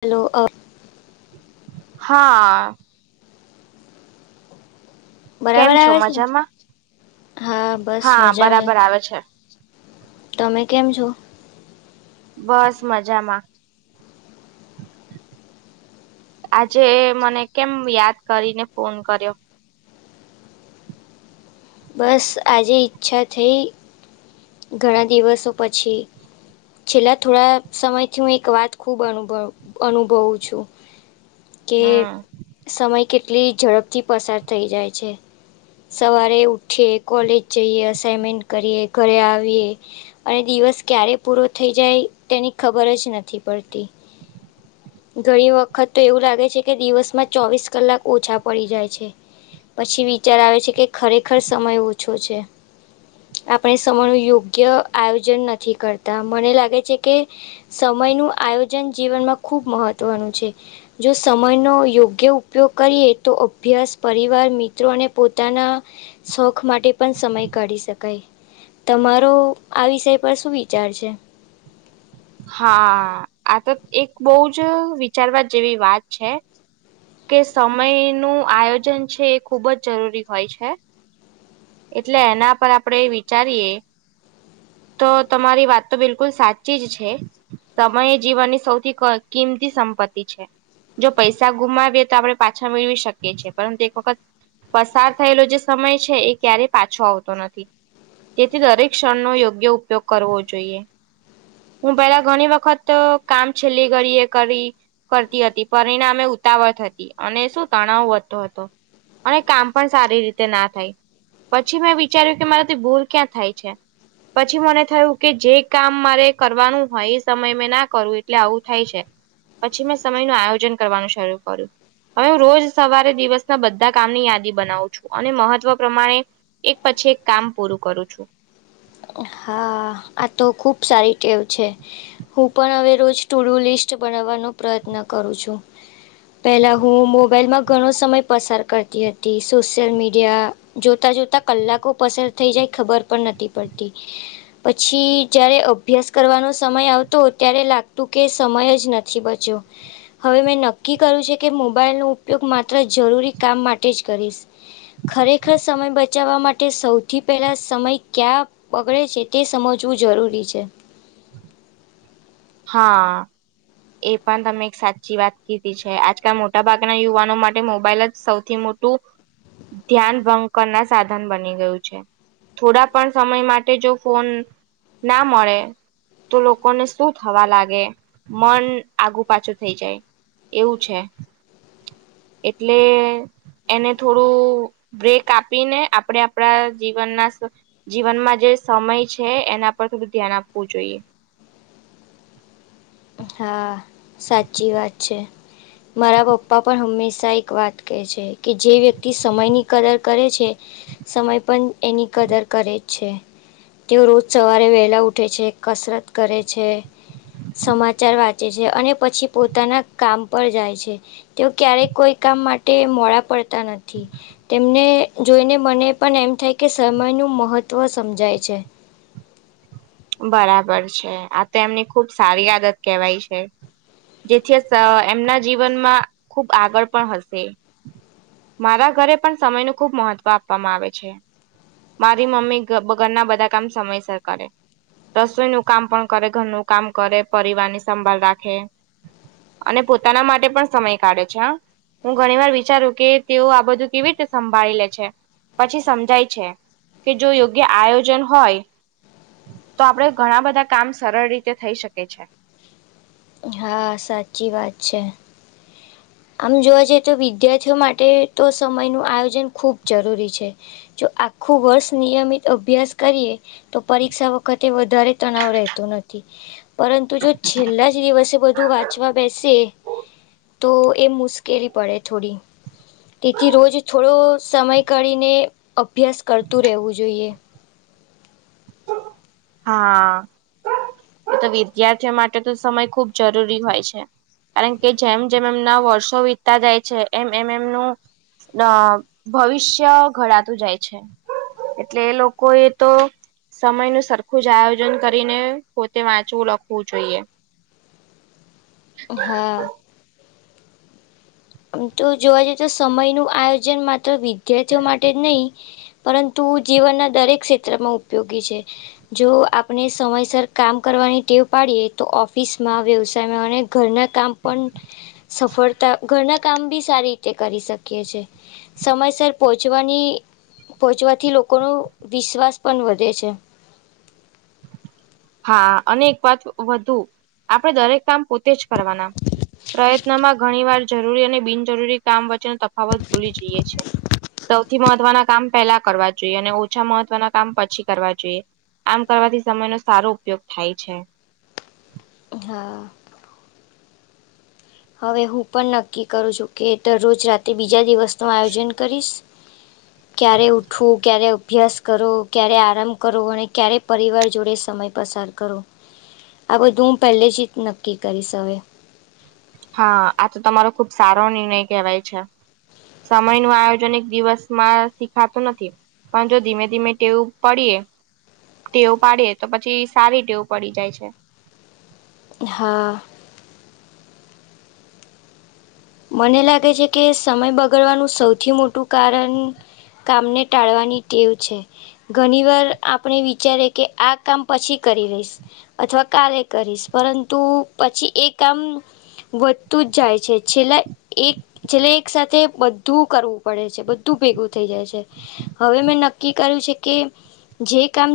Hello અફ. હા. કેમ બરાબર છો આવે છે મજામાં હા બસ હા મજામાં બરાબર આવે છે. તમે કેમ છો. બસ મજામાં. આજે મને કેમ યાદ કરીને ફોન કર્યો. બસ આજે ઈચ્છા થઈ ઘણા દિવસો પછી. છેલ્લા થોડા સમયથી હું એક વાત ખૂબ અનુભવ અનુભવું છું. કે. હમ સમય કેટલી ઝડપથી પસાર થઈ જાય છે સવારે. ઉઠી કોલેજ જઈએ અસાઇનમેન્ટ કરીએ ઘરે આવીએ. અને દિવસ ક્યારે પૂરો થઈ જાય તેની ખબર જ નથી પડતી. ઘણી વખત તો એવું લાગે છે કે દિવસમાં ચોવીસ કલાક ઓછા પડી જાય છે. પછી વિચાર આવે છે કે ખરેખર સમય ઓછો છે. આપણે સમય નું યોગ્ય આયોજન નથી કરતા મને લાગે છે કે. સમય નું આયોજન જીવનમાં ખુબ મહત્વનું છે. જો સમયનો યોગ્ય ઉપયોગ કરીએ તો અભ્યાસ પરિવાર મિત્રો અને પોતાના. શોખ માટે પણ સમય કાઢી શકાય. તમારો આ વિષય પર શું વિચાર છે? હા આ તો એક બહુ જ વિચારવા જેવી વાત છે. કે સમય નું આયોજન છે એ ખુબ જ જરૂરી હોય છે. એટલે એના પર આપણેે વિચારીએ. તો તમારી વાત તો બિલકુલ સાચી જ છે. સમય એ જીવનની સૌથી કિંમતી સંપત્તિ છે. જો પૈસા ગુમાવીએ તો આપણે પાછા મેળવી શકીએ છીએ પરંતુ એક વખત. પસાર થયેલો જે સમય છે એ ક્યારે પાછો આવતો નથી. તેથી દરેક ક્ષણનોો યોગ્ય ઉપયોગ કરવો જોઈએ. હું પેલા ઘણી વખત કામ છેલ્લી ઘડી એ કરી કરતી હતી પરિણામે ઉતાવત હતી અને શું તણાવ વધતો હતો. અને કામ પણ સારી રીતે ના થાય. પછી મેં વિચાર્યું કે મારાથી ભૂલ ક્યાં થાય છે. પછી મને થયું કે જે કામ મારે કરવાનું હોય એ સમય મેં ના કરવું એટલે આવું થાય છે. પછી મેં સમય નુ આયોજન કરવાનું શરૂ કર્યું. હવે હું રોજ સવારે દિવસના બધા કામની યાદી બનાવું છું અને મહત્વ પ્રમાણે એક પછી એક કામ પૂરું કરું છું. હા આ તો ખૂબ સારી ટેવ છે. હું પણ હવે રોજ થોડું લિસ્ટ બનાવાનો પ્રયત્ન કરું છું. પહેલાં હું મોબાઈલમાં ઘણો સમય પસાર કરતી હતી સોશિયલ મીડિયા જોતા જોતા કલાકો પસાર થઈ જાય ખબર પણ નથી પડતી. પછી જારે અભ્યાસ કરવાનો સમય આવતો ત્યારે લાગતું કે સમય જ નથી બચ્યો. હવે મેં નક્કી કર્યું છે કે મોબાઈલનો ઉપયોગ માત્ર જરૂરી કામ માટે જ કરીશ. ખરેખર સમય બચાવવા માટે સૌથી પહેલાં સમય કયાં બગડે છે તે સમજવું જરૂરી છે. હા. એ પણ તમે એક સાચી વાત કીધી છે આજકાલ મોટાભાગના યુવાનો માટે મોબાઈલ જ સૌથી મોટ ટુ ધ્યાન ભક ના સાધન બની ગયું છે. થોડા પણ સમય માટે જો ફોન ના મળે તો લોકોને શું થવા લાગે મન આગુ પાછું થઈ જાય એવું છે. એટલે એને થોડું બ્રેક આપીને આપણે આપણા જીવનના જીવનમાં જે સમય છે એના પર થોડું ધ્યાન આપવું જોઈએ. હા સાચી વાત છે. મારા પપ્પા પણ હંમેશા એક વાત કહે છે કે જે વ્યક્તિ સમયની કદર કરે છે સમય પણ એની કદર કરે જ છે. તેઓ રોજ સવારે વહેલા ઉઠે છે કસરત કરે છે સમાજ ચાર વાંચે છે અને પછી પોતાના કામ પર જાય છે. તેઓ ક્યારેય કોઈ કામ માટે મોડા પડતા નથી તેમને જોઈને મને પણ એમ થાય કે સમય નું મહત્વ સમજાય છે. બરાબર છે આ તો એમની ખુબ સારી આદત કેવાય છે. જેથી એમના જીવનમાં ખૂબ આગળ પણ હશે. મારા ઘરે પણ સમય ન ખુબ મહત્વ આપવામાં આવે છે. મારી મમ્મી ઘરના બધા કામ સમયસર કરે. રસોઈ નું કામ પણ કરે ઘરનું કામ કરે પરિવાર ની સંભાળ રાખે અને પોતાના માટે પણ સમય કાઢે છે. હું ઘણી વાર વિચારું કે તેઓ આ બધું કેવી રીતે સંભાળી લે છે પછી સમજાય છે કે જો યોગ્ય આયોજન હોય તો આપડે ઘણા બધા કામ સરળ રીતે થઈ શકે છે. હા સાચી વાત છે. આમ જોવા જઈએ તો વિદ્યાર્થીઓ માટે તો સમયનું આયોજન ખૂબ જરૂરી છે. જો આખું વર્ષ નિયમિત અભ્યાસ કરીએ તો પરીક્ષા વખતે વધારે તણાવ રહેતો નથી. પરંતુ જો છેલ્લા જ દિવસે બધું વાંચવા બેસે તો એ મુશ્કેલી પડે થોડી. તેથી રોજ થોડો સમય કાઢીને અભ્યાસ કરતું રહેવું જોઈએ. હા. તો વિદ્યાર્થીઓ માટે તો સમય ખુબ જરૂરી હોય છે. કારણ કે જેમ જેમ એમના વર્ષો વીતતા જાય છે એમ એમ એમનું અ ભવિષ્ય ઘડાતું જાય છે એટલે એ લોકો એ તો સમય નું સરખું જ આયોજન કરીને પોતે વાંચવું લખવું જોઈએ. હાં. આમ તો જોવા જઈએ તો સમય નું આયોજન માત્ર વિદ્યાર્થીઓ માટે જ નહી પરંતુ જીવનના દરેક ક્ષેત્રમાં ઉપયોગી છે. જો આપણે સમયસર કામ કરવાની ટેવ પાડીએ તો ઓફિસમાં વ્યવસાયમાં અને ઘરનાં કામ પણ સફળતા ઘરના કામ બી સારી રીતે કરી શકીએ સમયસર પહોંચવાની પહોંચવાથી લોકોનો વિશ્વાસ પણ વધે છે. હા અને એક વાત વધુ આપણેે દરેક કામ પોતે જ કરવાના. પ્રયત્નમાં ઘણી વાર જરૂરી અને બિનજરૂરી કામ વચ્ચેનો તફાવત ભૂલી જઈએ છે. સૌથી મહત્વના કામ પેલા કરવા જોઈએ અને ઓછા મહત્વના કામ પછી કરવા જોઈએ. આમ કરવાથી સમયનો સારો ઉપયોગ થાય છે. હાં. હવે હું પણ નક્કી કરું છું કે દરરોજ રાત્રે બીજા દિવસ નું આયોજન કરીશ. ક્યારે ઉઠવું ક્યારે અભ્યાસ કરો ક્યારે આરામ કરો અને ક્યારે પરિવાર જોડે સમય પસાર કરો. આ બધું હું પહેલે જ જ નક્કી કરીશ અવે. હા આ તો તમારો ખુબ સારો નિર્ણય કેહેવાય છે. સમય નું આયોજન એક દિવસમાં શીખાતું નથી. પણ જો ધીમે ધીમે ટેવું પડીએ ટેવું પાડીએ તો પછી સારી ટેવું પડી જાય છે. હા મને લાગે છે કે સમય બગડવાનું સૌથી મોટું કારણ કામને ટાળવાની ટેવ છે. ઘણી વાર આપણે વિચારે કે આ કામ પછી કરી લઈશ. અથવા ક્ય કરીશ પરંતુ પછી એ કામ વધતું જ જાય છે. છેલ્લા એક છેલ્લા એક સાથે બધું કરવું પડે છે બધું ભેગું થઈ જાય છે. હવે મેં નક્કી કર્યું છે કે જે કામ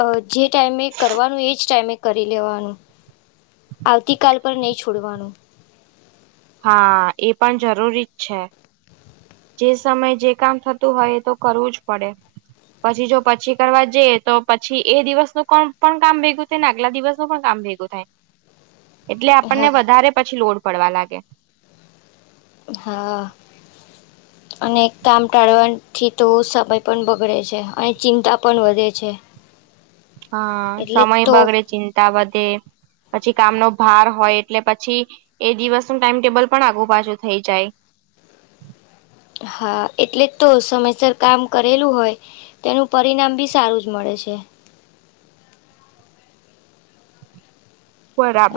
અ જે ટાઈમે કરવાનું એ જ ટાઈમે કરી લેવાનું. આવતીકાલ પર નહીં છોડવાનું હા એ પણ જરૂરી જ છે. જે સમયે જે કામ થતું હોય તો કરવું જ પડે. પછી જો પછી કરવા જઈ તો પછી એ દિવસનુંું કોણ પણ કામ ભેગું તેને આગલા દિવસ નું પણ કામ ભેગું થાય. હ એટલે આપણને વધારે પછી લોડ પડવા લાગે. હાં. અને કામ ટાળવાથી તો સમય પણ બગડે છે અને ચિંતા પણ વધે છે. [inaudible] હા એટલે જ સમય તો બગડે ચિંતા વધે. પછી કામનોો ભાર હોય એટલે પછી એ દિવસ ન ટાઈમટેબલ પણ આગુબાજુ થઈ જાય. હા એટલે જ તો સમયસર કામ કરેલું હોય. તેનું પરિણામ બી સારું જ મળે છે.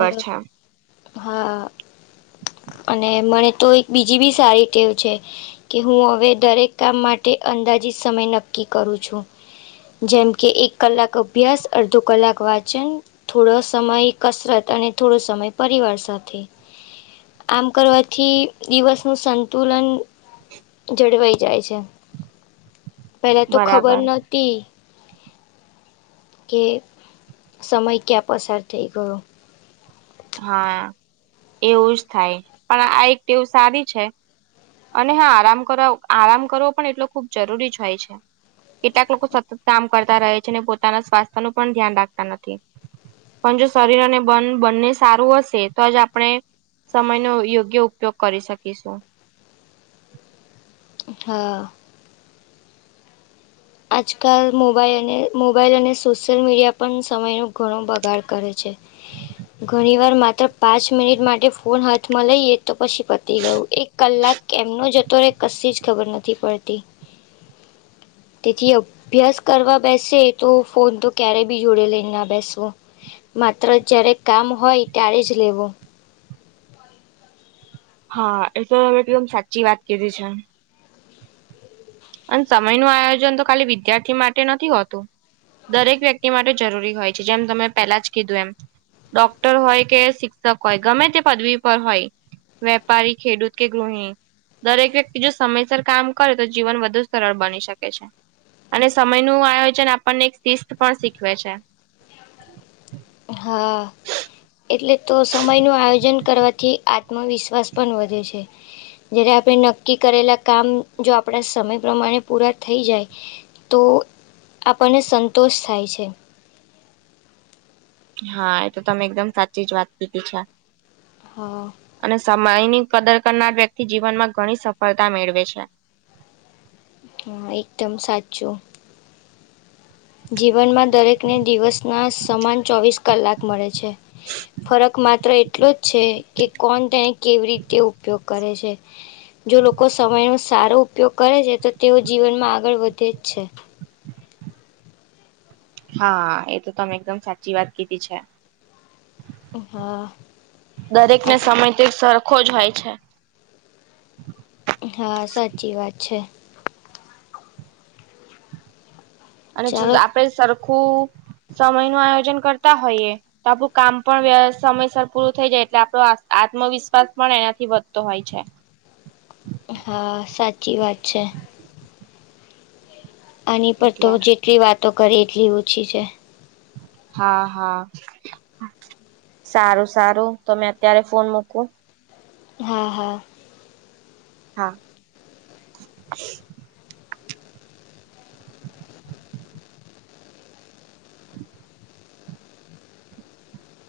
અ છે. હા અને મને તો એક બીજી બી સારી ટેવ છે. કે હું હવે દરેક કામ માટે અંદાજીત સમય નક્કી કરું છું. જેમ કે એક કલાક અભ્યાસ અડધો કલાક વાંચન. થોડો સમય કસરત અને થોડો સમય પરિવાર સાથે. આમ કરવાથી દિવસ નું સંતુલન જળવાઈ જાય છે. પેલા તો ખબર બરાબર નથ તે કે સમય ક્યાં પસાર થઈ ગયો. હા એવું જ થાય પણ આ એક ટેવ સારી છે. અને હા આરામ કર આરામ કરવો પણ એટલો ખુબ જરૂરી જ હોય છે. કેટલાક લોકો સતત કામ કરતા રહે છે અને પોતાના સ્વાસ્થ્ય નું પણ ધ્યાન રાખતા નથી. પણ જો શરીર અને બન બંને સારું હશે તો જ આપણે. સમય નો યોગ્ય ઉપયોગ કરી શકીશું. હા. આજકાલ મોબાઈલ અને મોબાઈલ અને સોશિયલ મીડિયા પણ સમયનો ઘણો બગાડ કરે છે. ઘણી વાર માત્ર પાંચ મિનિટ માટે ફોન હાથમાં લઈએ તો પછી પતી ગયું એક. કલાક એમનો જતો રહે કશી જ ખબર નથી પડતી. તેથી અભ્યાસ કરવા બેસે તો ફોન તો ક્યારેય બી જોડે લઈ ના બેસવો. માત્ર જ્યારે કામ હોય ત્યારે જ લેવો. હા એ તો એકદમ સાચી વાત કીધી છે. અને સમય નું આયોજન તો ખાલી વિદ્યાર્થી માટે નથી હોતું. દરેક વ્યક્તિ માટે જરૂરી હોય છે જેમ તમે પેલા જ કીધું એમ. ડોક્ટર હોય કે શિક્ષક હોય ગમે તે પદવી પર હોય. વેપારી ખેડૂત કે ગૃહણી દરેક વ્યક્તિ જો સમયસર કામ કરે તો જીવન વધ વધુ સરળ બની શકે છે અને સમય નું આયોજન આપણને એક શિસ્ત પણ શીખવે છે. હા એટલે તો સમયનું આયોજન કરવાથી આ આત્મવિશ્વાસ પણ વધે છે. જ્યારે આપણે નક્કી કરેલા કામ જો આપણા સમય પ્રમાણે પૂરા થઈ જાય. તો આપણને સંતોષ થાય છે. હા એ તો તમે એકદમ સાચી જ વાત કીધી છે. હા. અને સમયની કદર કરનાર વ્યક્તિ જીવનમાં ઘણી સફળતા મેળવે છે. હા એકદમ સાચું. જીવનમાં દરેકને દિવસના સમાન ચોવીસ કલાક મળે છે. ફરક માત્ર એટલો જ છે કે કોણ તેને કેવી રીતે ઉપયોગ કરે છે. જો લોકો સમયનો સારો ઉપયોગ કરે છે તો તેઓ જીવનમાં આગળ વધે જ છે. હા એ તો તમે એકદમ સાચી વાત કીધી છે. હા દરેકને અને સમયથી સરખો જ હોય છે. હા સાચી વાત છે. અને ચાલો આપડ સરખું સમય નું આયોજન કરતા હોઈએ. તો આપણું કામ પણ સમયસર પૂરું થઈ જાય એટલે આપણો આત્મવિશ્વાસ પણ એનાથી વધતો હોય છે. હા સાચી વાત છે. આની પર તો એટલે જેટલી વાતો કરે એટલી ઓછી છે. હા હા સારું સારું તમે અત્યારે ફોન મૂકુ હા હા. હા.